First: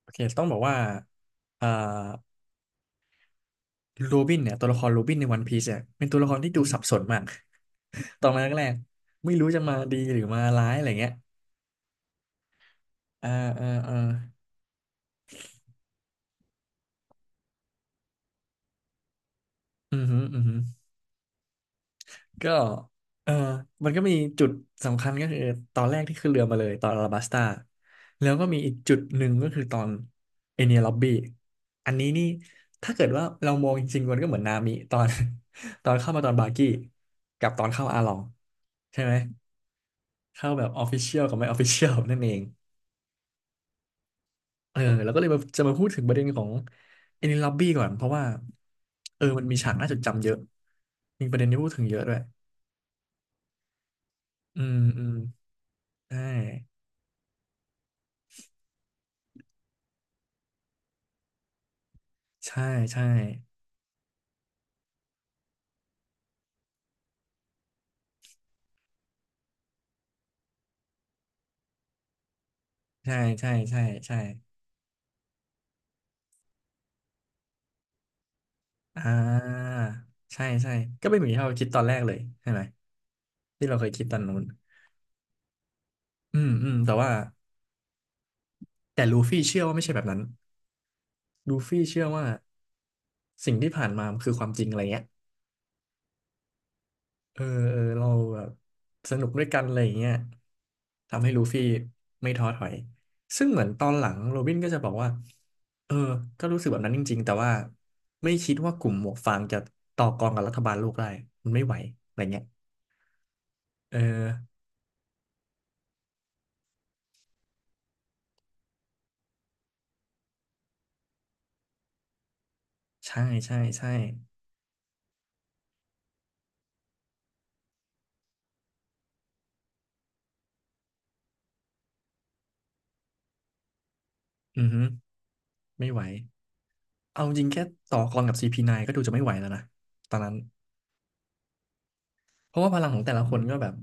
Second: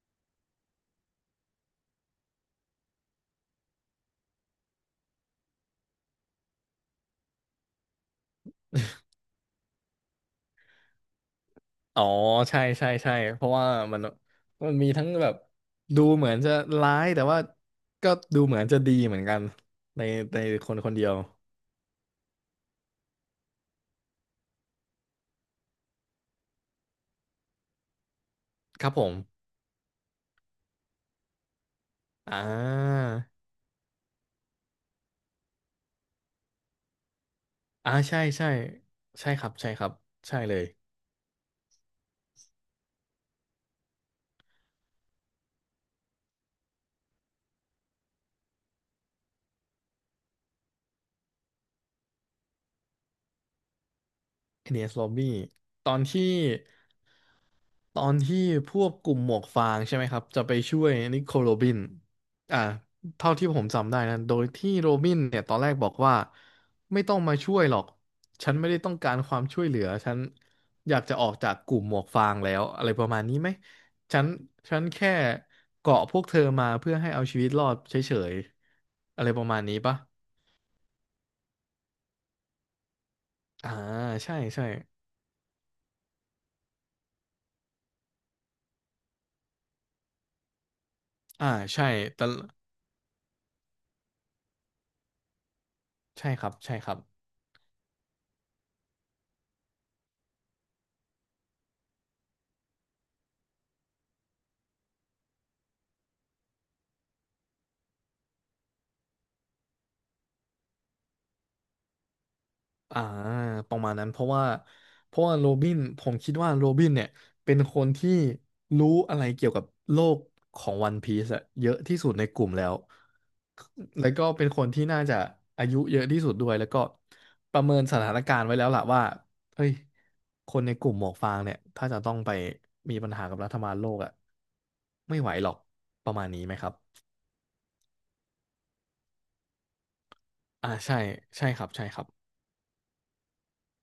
โอเคต้องบอกว่าอ่าโรบินเนี่ยตัวละครโรบินในวันพีซเนี่ยเป็นตัวละครที่ดูสับสนมาก ตอนแรกแรกไม่รู้จะมาดีหรือมาร้ายอะไรเงี้ยอ๋อใช่ใช่ใช่อ่าเพราะว่าอ่าอ่ามันมันมีทั้งแบบดูเหมือนจะร้ายแต่ว่าก็ดูเหมือนจะดีเหมือนกันอืในอหืออืในอหือคนคนเดียวก็เออมันก็มีจุดสำคัญก็คือตอนแรกที่ขึ้นเรือมาเลยตอนอาราบัสตาแล้วก็มีอีกครับจุดผมหนึ่งก็คือตอนเอเนียล็อบบี้อันนี้นี่อ่ถ้าาเกิดว่าเรามองจริงๆมันก็เหมือนนามิตอน ตอนเข้ามาตอนบาร์กี้กับตอนเข้าอ่าอาลอใช่งใช่ใช่ไหม ใช่ครับใช่ครับใช่เข้าเลแบยบออฟฟิเชียลกับไม่ออฟฟิเชียลนั่นเองแล้วก็เลยมาจะมาพูดถึงประเด็นของเอนิล็อบบี้ก่อนเพราะว่ามันมีฉากน่าจดจำเยอะมีประเด็นที่พูดถึงเยอะด้วยอืเอดมนี e s อืม Lobby ตอนใช่ที่ ตอนที่พวกกลุ่มหมวกฟางใช่ไหมครับจะไปช่วยนิโคลโรบินอ่าใช่ใช่เท่าที่ผมจำได้นะโดยที่โรบินเนี่ยตอนแรกบอกว่าไม่ต้องมาช่วยหรอกฉันไม่ได้ต้องการความช่วยเหลือฉันอยากจะออกจากกลุ่มหมวกฟางแล้วอะไรประใช่ มาณนี้ไหใช่ มใช่ใช่ฉันฉันแค่เกาะพวกเธอมาเพื่อให้เอาชีวิตรอดเฉยอ่ๆอะไรประมาณานี้ปะใช่ใช่ก็เป็นเหมือนที่เราคิดตอนแรกเลยใช่ไหมที่อ่าเราเคยคิดตอนนู้ใช่นใช่อืมอืมแต่ว่าแต่ลูฟี่เชื่อว่าไม่ใช่แบบนั้นอ่าลูฟี่ใช่เชื่อแต่ว่าสิ่งที่ผ่านมามันคือความจริงอะไรเงี้ย ใช่ครับใช่ครับ เออเออเราแบบสนุกด้วยกันอะไรอย่างเงี้ยทำให้ลูฟี่ไม่ท้อถอยซึ่งเหมือนตอนหลังโรบินก็จะบอกว่าเออก็รู้สึกแบบนั้นจริงๆแต่ว่าไม่คิดว่ากลุ่มหมวกฟางจะต่อกรกับรัฐบาลโลกได้มันไม่ไหวอะไรเงี้ยอ่าประมาณเอนั้นเพราะว่าอเพราะว่าโรบินผมคิดว่าโรบินเนี่ยเป็นคนที่รู้อะไรเกี่ยวกับโลกของวันพีซอะเยอะที่สุดในกลุ่มแล้วใช่ใช่ใช่แล้วก็เป็นคนที่น่าจะอายุเยอะที่สุดด้วยแล้วก็ประเมินสถานการณ์ไว้แล้วล่ะว่าเฮ้ยคนในกลุ่มหมวกฟางเนี่ยถ้าจะต้องไปมีปัญหากับรัฐบาลโลกอะอือฮึไม่ไหวหรอกไม่ไหวประมาณนี้ไหมครับเอาจริงแค่ต่อกรกับ CP9 ก็ดูจะไม่ไหวแล้วนะตอนนั้นอ่าใช่ใช่ครับใช่ครับ เพราะว่าพลังของแต่ละคนก็แบบ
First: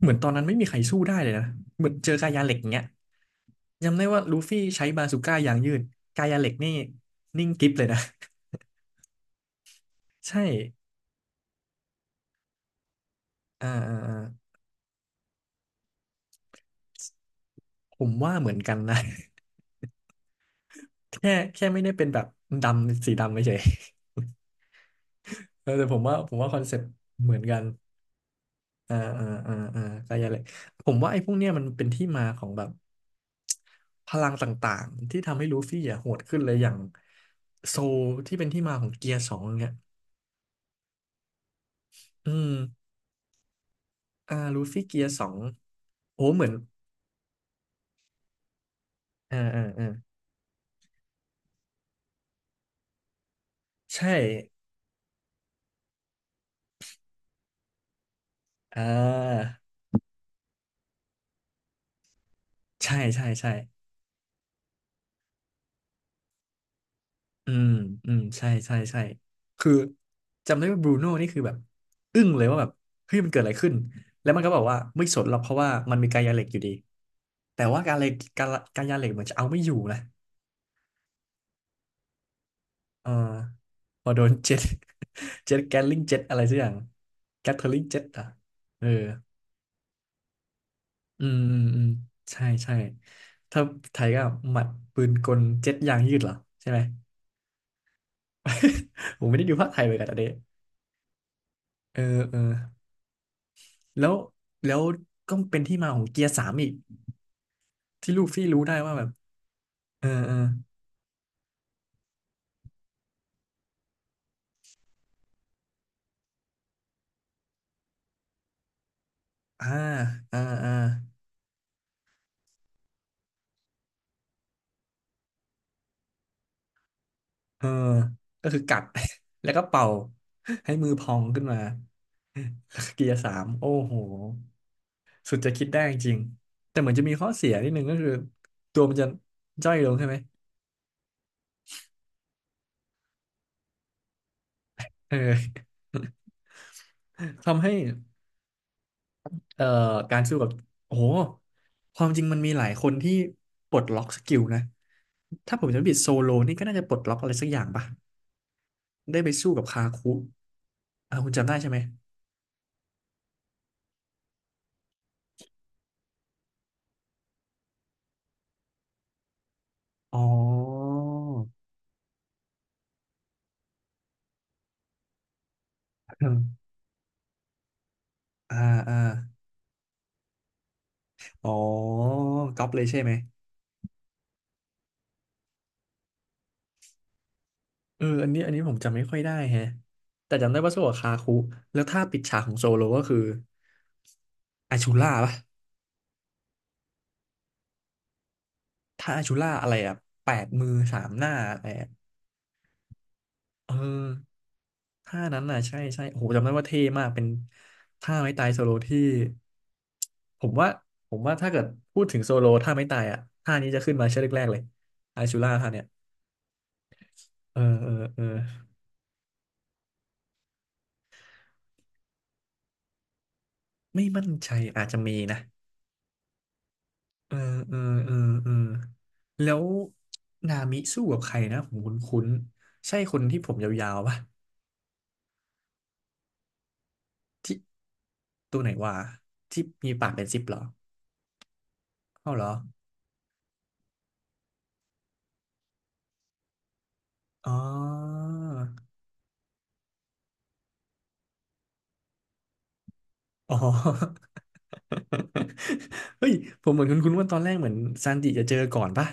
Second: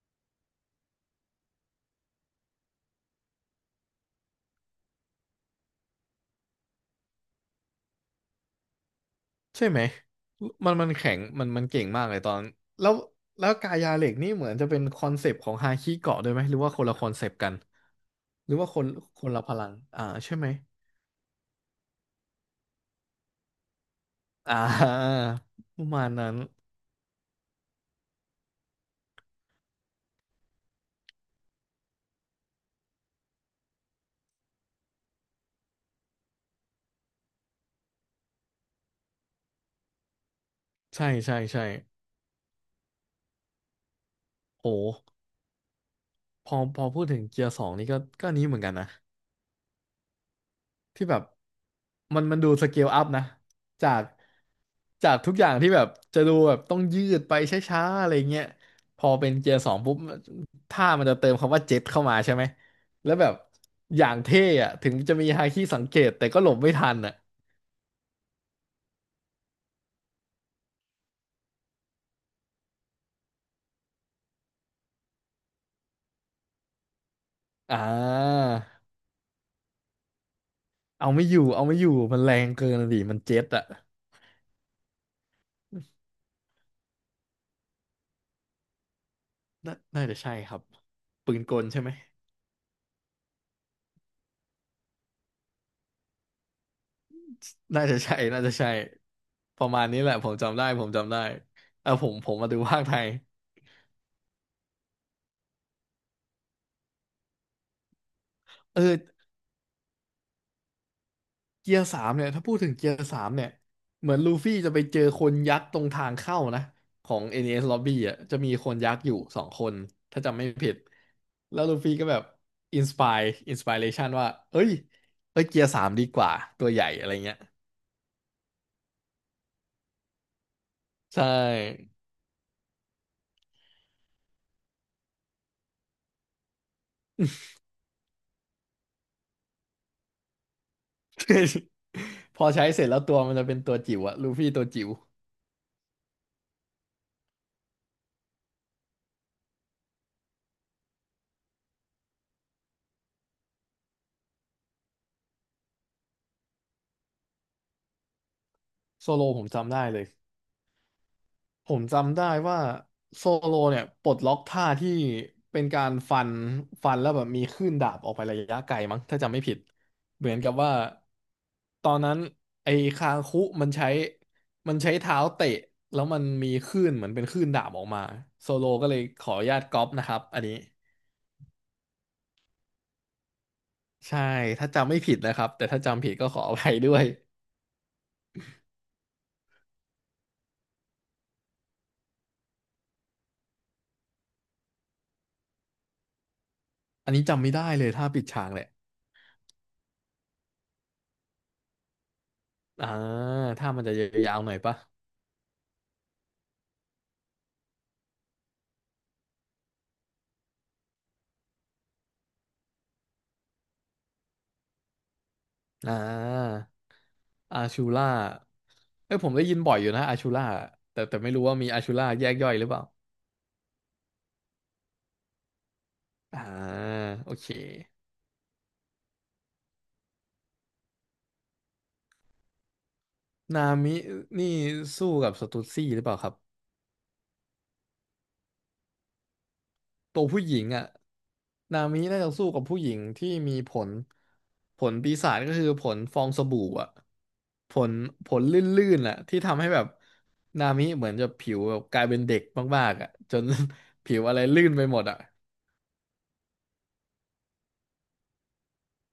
เหมือนตอนนั้นไม่มีใครสู้ได้เลยนะเหมือนเจอกายาเหล็กอย่างเงี้ย จำได้ว่าลูฟี่ใช้บาซูก้ายางยืดกายาเหล็กนี่นิ่งกริบเลยนะ ใช่ไหม ใช่มันแข็งมันเก่งมากเลยตอนแล้วแล้วอ่ากายาอ่าเหล็อ่ากนี่เหมือนจะเป็นคอนเซปต์ของฮาคิเกาะด้วยไหมหรือว่าคนละคอนเซปต์กันผมว่าเหหมืรืออนว่ากัคนนนะ คนละพลังอ่าใช่ไหม แค่ไม่ได้เป็นแบบดำสีดำไม่ใช่ อ่า เอ อปแต่ระผมมาณว่านั้ผนมว่าคอนเซ็ปต์เหมือนกันอ่าอ่าอ่าอ่ากายาเหล็กผมว่าไอ้พวกเนี้ยมันเป็นที่มาของแบบพลังต่างๆที่ทำให้ลูฟี่อ่ะโหดขึ้นเลยอย่างโซลที่เป็นที่มาของเกียร์สองเนี่ยใช่ใช่ใช่อืมลูโหฟี่เกียร์สองโอ้เหมืพอนอพอพูดถึงเกียร์สองนี่ก็อันนี้เหมือนกันนะ อ่าอ่าอ่าที่แบบมันดูสเกลอัพนะจากใช่ จากทุกอย่างที่แบบจะดูแบบต้องยืดไปช้าๆอะไรเงี้ยอ่พอเป็นาเกียร์สองปุ๊บท่ามันจะเติมคำว่าเจ็ตเข้ามาใช่ไหมใช่แล้วใช่แบบใช่อย่างเท่อะถึงจะมีฮาคิสังเกตแต่ก็หลบไม่ทันอะอืมอืมใช่ใช่ใช่คือจำได้ว่าบรูโน่นี่คือแบบอึ้งเลยว่าแบบเฮ้ยมันเกิดอะไรขึ้นแล้วมันก็บอกว่าไม่สนหรอกเพราะว่ามันมีกายาเหล็กอยู่ดีแต่อ่ว่าากายาเหล็กเหมือนจะเอาไม่อยู่นะเอาไม่อยู่เอาไม่อยู่มันแรงเกินอะดิเออมันเจ็ตอะพอโดน เจ็ต เจ็ตแกลลิงเจ็ตอะไรสักอย่างแกทเทอริงเจ็ตอ่ะเออน่าจะใช่ครับอืปืมนกอืมลใช่อืมไหมใช่ใช่ถ้าไทยก็หมัดปืนกลเจ็ตยางยืดเหรอใช่ไหม น่าจะใช่น่าจะใช่ ผมไม่ได้ดูปภาระคไทมายณเลยนี้กันแหอัละนนี้ ผมจำได้ผมจำได้เออเออผมเออมาดูภาคไทยแล้วแล้วก็เป็นที่มาของเกียร์สามอีกที่ลูฟี่รู้ได้เออ ว่าแบบเออเออเกียร์สามเนี่ยถ้าพูดถึงเกียร์สามเนี่ยเหมือนลูฟี่จะไปเจอคนยักษ์ตรงทางเข้านะของ NES Lobby อ่ะจะมีคนยักษ์อยู่สองคอ่านถ้าจำอ่าไม่อ่าผิดแล้วลูฟี่ก็แบบอินสปายอินสป r เ t ชันว่าเอ้ยเอ้ยเกียร์สามดีกว่าตัวใหญ่อะไรเงี้ยเออก็คือกัด แล้วก็เป่าให้มือพอใชงขึ้นมา่ เกียร์สามโอ้โหสุดจะคิดได้จริงแต่เหมือนจะมีข้อเสียนิดนึงก็คือตัวมันจะย่อยลงใช่ไหม พอใช้เสร็จแล้วตัวมันจะเป็นตัวจิ๋วอะลูฟี่ตัวจิ๋วเออ ทำให้ เอ่อการสู้กับโอ้โหความจริงมันมีหลายคนที่ปลดล็อกสกิลนะถ้าผมจำไม่ผิดโซโลนี่ก็น่าจะปลดล็อกอะไรสักอย่างปะโซได้โลไปผมสู้กับจำได้คาเลย คุอ่าคุณจำได้ใช่ผไหมมจำได้ว่าโซโลเนี่ยปลดล็อกท่าที่เป็นการฟันฟันแล้วแบบมีคลื่นดาบออกไประยะไกลมั้งถ้าจำไม่ผิดอ๋อ เหมือนกับว่าตอนนั้นไอ้คางคุมันใช้มันใช้เท้าเตะแล้วมัน มีคลื่นเหมือนเป็นคลื่นดาบออกมาโซอ่าโลก็อ่าเลยขออนุญาตก๊อปนะครับอันนี้อ๋อก๊อปเลยใช่ไหมใช่ถ้าจำไม่ผิดนะครับแต่ถ้าจำผิดก็ขออภัยด้วยเอออันนี้ผมจำไม่ค่อยได้แฮะแต่จำได้ว่าสู้กับคาคุแล้วถ้าปิดฉากของโซโลก็คืออาชูล่าปะอันนี้จำไม่ได้เลยท่าปิดฉากแหละถ้าอาชูล่าอะไรอะแปดมือสามหน้าอะไรอะ อ่าถ้าเออมันจะยาวๆหน่อยปะท่านั้นน่ะใช่ใช่โอ้โหจำได้ว่าเท่มากเป็นท่าไม้ตายโซโลที่ผมว่าผมว่าถ้าเกิดพูดถึงโซโลท่าไม้ตายอ่ะท่านี้จะขึ้นมาชื่อแรกๆเลยอาชูล่าท่าเนี่ยอ่า เออาอชูเออล่าเออเอ้ยผมได้ยินบ่อยอยู่นะอาชูล่าแต่ไม่รู้ว่ามีอาชูล่าแยกย่อยหรือเปล่าไม่มั่นใจอาจจะมีนะอ่าโอเออเคเออเออเออแล้วนามิสู้กับใครนะผมคุ้นๆใช่คนที่ผมนายามิวๆป่ะนี่สู้กับสตูดซี่หรือเปล่าครับ ที่ตัวไหนวะที่มีปากตัเป็วนซิผู้ปหเหรญิองอ่ะนามิน่าจะเข้าเหรสู้อกับผู้หญิงที่มีผลผลปีศาจก็คือผลฟองสบู่อ่ะอ๋ผลอผลลื่นๆอ่ะที่ทำให้แบบนามิเหมือนจะผิวแบบกลายเป็นเด็กมากๆอ่ะจน อ๋ ผิอ วอะไรลื่นไปหมดอ่ะ เฮ้ยผมเหมือนคุณว่าตอนแรกเหมือนซันจิจะเจอก่อนป่ะ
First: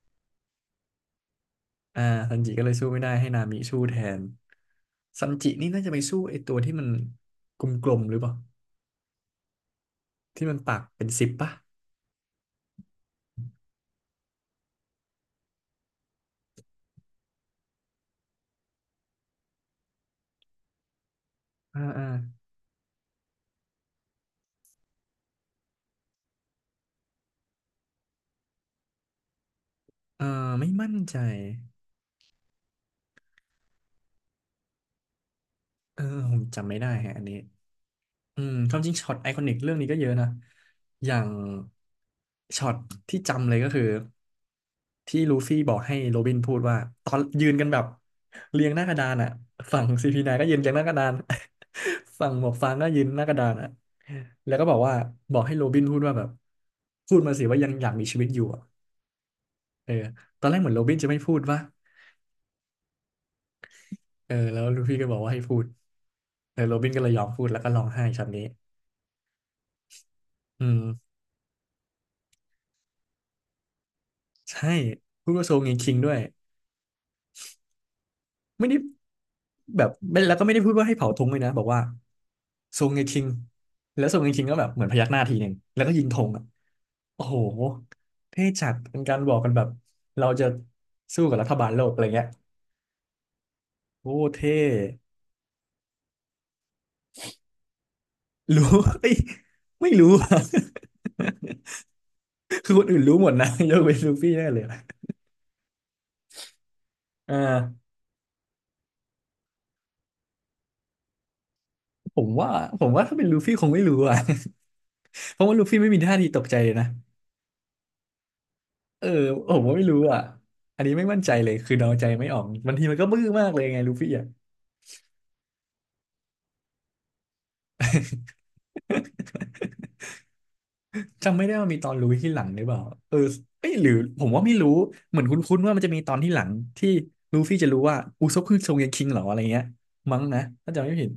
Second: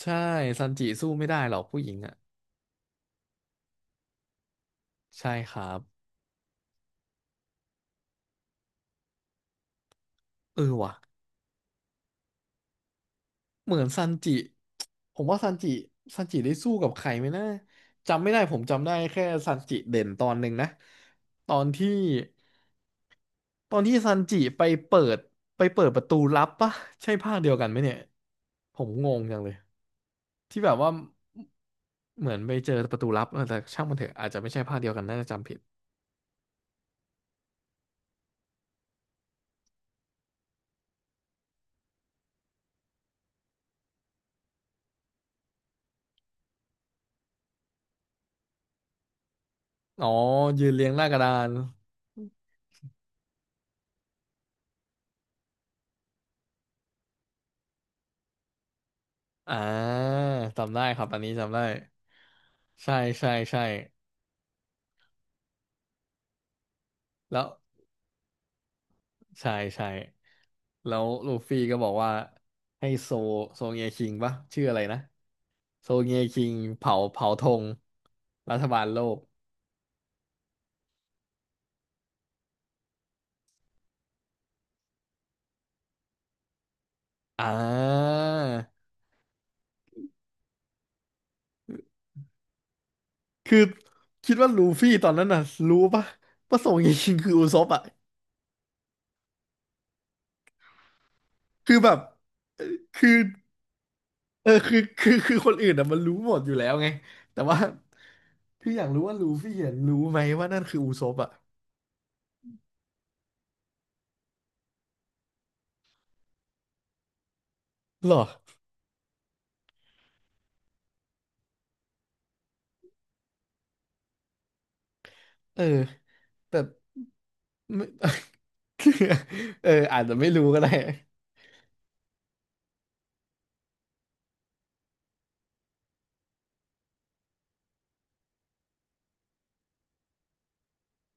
ใช่ซันจิสู้ไม่ได้หรอกผู้หญิงอ่าอ่ะซันจิก็เลยสู้ไม่ได้ให้นามิสู้แทนซัใช่นจิครันี่บ น่าจะไปสู้ไอ้ตัวที่มันกลมๆหรือเปล่าที่มันเออปากว่ะเป็นสิบป่ะเหมือนซันจิผมว่าซันจิได้สู้กับใครไหมนะจำไม่ได้ผมจำได้แค่ซันจิเด่นตอนหนึ่งนะตอนอ่าที่อ่าตอนที่ซันจิเปิดไปเปิดประตูลับปะใช่ภาคเดียวกันไหมเนี่ยผมงงจังเลยเออที่ไม่แบบว่ามั่นใจเหมือนไปเจอประตูลับเออแต่ช่างมันเถอะอาจจะไม่ใช่ภาคเดียวกันน่าจะจำผิดเออผมจำไม่ได้ฮะอันนี้ อืม ความจริงช็อตไอคอนิกเรื่องนี้ก็เยอะนะอย่างช็อตที่จำเลยก็คือที่ลูฟี่บอกให้โรบินพูดว่าตอนยืนกันแบบเรียงหน้ากระดานอ่ะฝั่งอ๋ซีอพีไนก็ยืนยืเรียนงหน้าเรียกงระหดาน้าน กระดาน ฝั่งหมวกฟางก็ยืนหน้ากระดานอ่ะแล้วก็บอกว่าบอกให้โรบินพูดว่าแบบพูดมาสิว่ายังอยากมีชีวิตอยู่อ่ะอ่เออาตอนแรกเหมือนจำโรได้บินครัจะบไม่อันนี้พูดจำว่าได้ใช่ใช่ใช่เออแล้วลูฟี่ก็บอกว่าให้พูดเออโรบินก็เลยยอมพูแล้ว ดแล้วก็ร้องไห้ช็อตนี้ใช่ใช่อืแล้วมลูฟี่ก็บอกว่าให้โซเงียคิงปะชื่อใช่อะไรนะพูดว่าโซงเงโซคิงด้วเงียยคิงเผาธงรัฐไม่ได้ บาลโลกแบบไม่แล้วก็ไม่ได้พูดว่าให้เผาธงเลยนะบอกว่าทรงไงคิงแล้วทรงไงคิงก็แบบเหมือนพยักหน้าทีหนึ่งแล้วก็ยิงธงอ่ะโอ้โหอ่าเท่จัดเป็นการบอกกันแบบเราจะสู้กับรัฐบาลโลกอะไรเงี้ยคือโอ้คิดว่าเท่ลูฟี่ตอนนั้นน่ะรู้ปะว่าโซเงียคิงคืออุซปอ่ะรู้ เอ้ยไม่รู้อะ คือแบบ คือคนอื่นคืรู้อหมดนะยกเว้นลูฟี่แน่เออเลยคือะอคือคือคนอื่นอ่ะมันรู้หมดอยู่แล้วไงอ่แต่ว่าาคืออยากรู้ว่าลูฟี่เห็นรู้ไหมว่านั่นคืออุซปอ่ะผมว่าผมว่าถ้าเป็นลูฟี่คงไม่รู้อ่ะ เพราะว่าลูฟี่ไม่มีท่าทีตกใจเลยนะหรอเออผมว่าไม่รู้อ่ะอันนี้ไม่มั่นใจเลยคือเดาใจไม่ออกบางทีมันก็บื้อมากเลยไงลูฟี่อ่ะ เออแต่ไม่ เอออาจจะไม่รู้ก็ได้จำไม่ได้ว่ามีตอนรู้ที่หลังหรือเปล่าเออเอ้ยหรือผมว่าไม่รู้ เหมือนคุ้นๆว่ามันจะมีตอนที่หลังที่ลูฟี่จะรู้ว่าอุซปคือทรงเรียนคิงเหรออะไรเงี้ยมั้งนะถ้าจำไม่ผิด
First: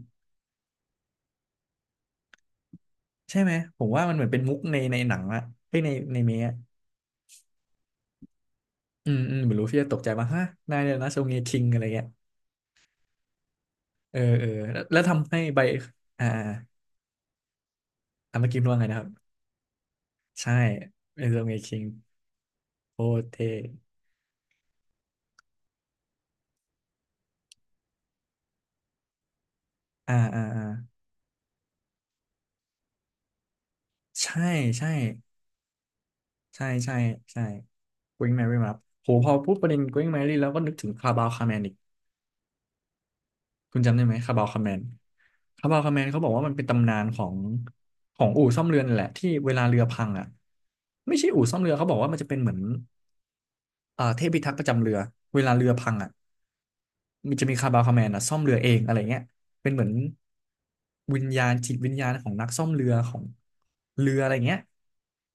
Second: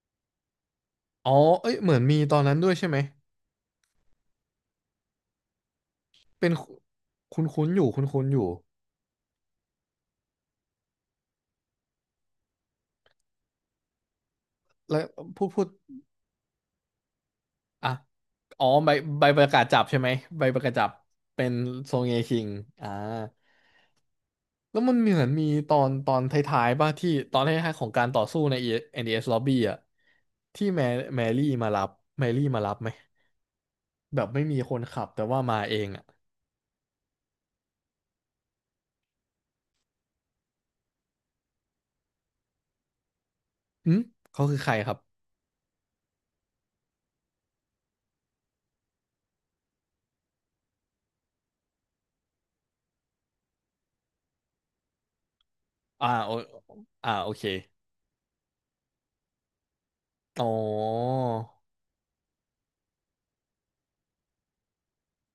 อ๋อเอ้ยเหมือนมีตอนนั้นด้วยใช่ไหม ใช่ไหมผมว่ามันเหมือนเป็นมุกในหนังอะเอ้ยในเมะเป็นอะคุ้นคุ้นๆอยู่คุ้นคุ้นอยู่อืมอืมเหมือนลูฟี่จะตกใจว่าฮะนายเนี่ยนะทรงเรียนคิงอะไรเงี้ยเออเออแล้วแล้แล้ววทำให้พูดใบพูดอ่าอ่าอ่ะอ่าเมื่อกี้อ๋อพูดว่าไงใบนะครับใบประกาศจับใช่ไหมใบใช่ประกาศจับเป็นทรเป็งนเรียนคิงโซเงคิงอ่าโคตรเท่แล้วมันเหมือนมีตอนท้ายๆป่ะที่ตอนท้ายๆของการต่อสู้ใน NDS Lobby อ่ะอ่าอ่าอ่าที่แมรี่มารับไหมแบบใช่ไม่มีคนใช่ ขับแต่ว่ามาเองอ่ะใช่ใช่ใช่ Going Merry มารับโหพอพูดประเด็น Going Merry แล้วก็นึกถึงคาบาวคาแมนอีกคุณอืจำมได้ไหมคาบาเขาวคืคาอใคแมรนครับคาบาวคาแมนเขาบอกว่ามันเป็นตำนานของอู่ซ่อมเรือนั่นแหละที่เวลาเรือพังอ่ะไม่ใช่อู่ซ่อมเรือเขาบอกว่ามันจะเป็นเหมือนเทพพิทักษ์ประจำเรือเวลาเรือพังอ่าอ่ะโออ่าโอมันเคจะมีคาบาวคาแมนอ่ะซ่อมเรือเองอะไรเงี้ยเป็นเหมือนอ๋อ วิญญาณจิตวิญญาณของนักซ่อมเรือของเรืออะไรเงี้ย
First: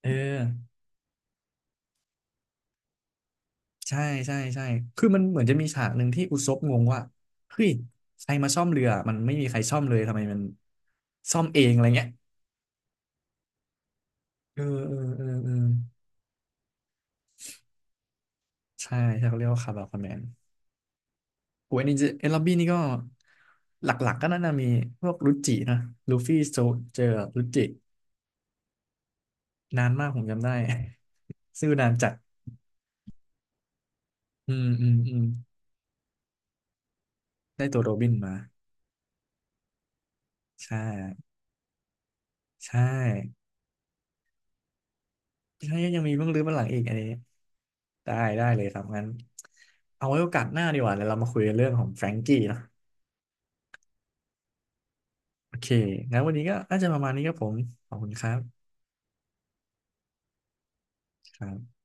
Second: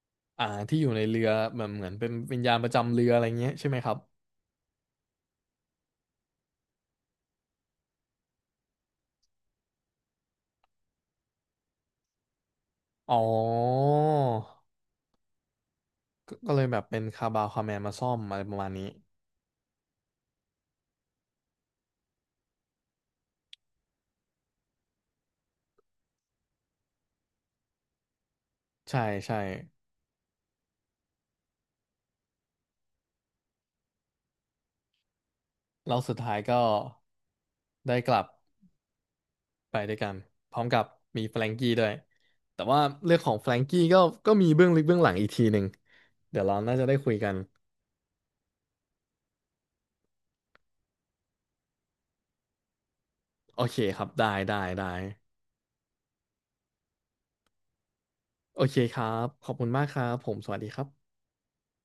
เออ อ่าที่อยู่ในเรือแบบเหมือนเป็นวิญญาณประจำเรืออะไรเงี้ยใช่ไหมครัใช่บใช่ใช่คือมันเหมือนจะมีฉากหนึ่งที่อุซบงงว่าเฮ้ยใครมาซ่อมเรือมันไม่มีใครซ่อมเลยทำไมมันซ่อมเองอะไรเงี้ยอ๋อเออเออเออเออก็เลยแบบเป็นคาบาวคาแมนมาซ่อมอะไรประมาณนี้ใช่ใช่เขาเรียกว่าคาบาคอมแมนโอ้ยอันนี้จะเอลลอบบี้นี่ก็หลักๆก็น่าจะมีพวกรุจินะลูฟี่โซเจอรุจิใช่ใช่นานมากผมจำได้ ซื่อนานจัดอืมอืมอืมแล้วสุดท้ายก็ได้ตัวโรได้บิกนลับมาไปด้วยกันพร้อมใช่กับมีแฟรงกี้ด้วยแต่ใช่ว่าเรื่องของแฟรงกี้ก็มีเบื้องลึกเบื้องหลังอีกทีหนึ่งใช่ยังมีเบื้องลึเดี๋กยวเบื้อเรางหลังน่าอีกจะอัได้นนี้ คุยกันได้ได้เลยครับงั้นเอาไว้โอกาสหน้าดีกว่าเดี๋ยวเรามาคุยกันเรื่องของแฟรงกี้เนอะโอเคครับได้ได้ได้โอเคงั้นวันนี้ก็น่าจะประมาณนี้ครับผมขอบคุณครัโอบเคครับขอบคุณมากครับผมสวัสดีครับครับ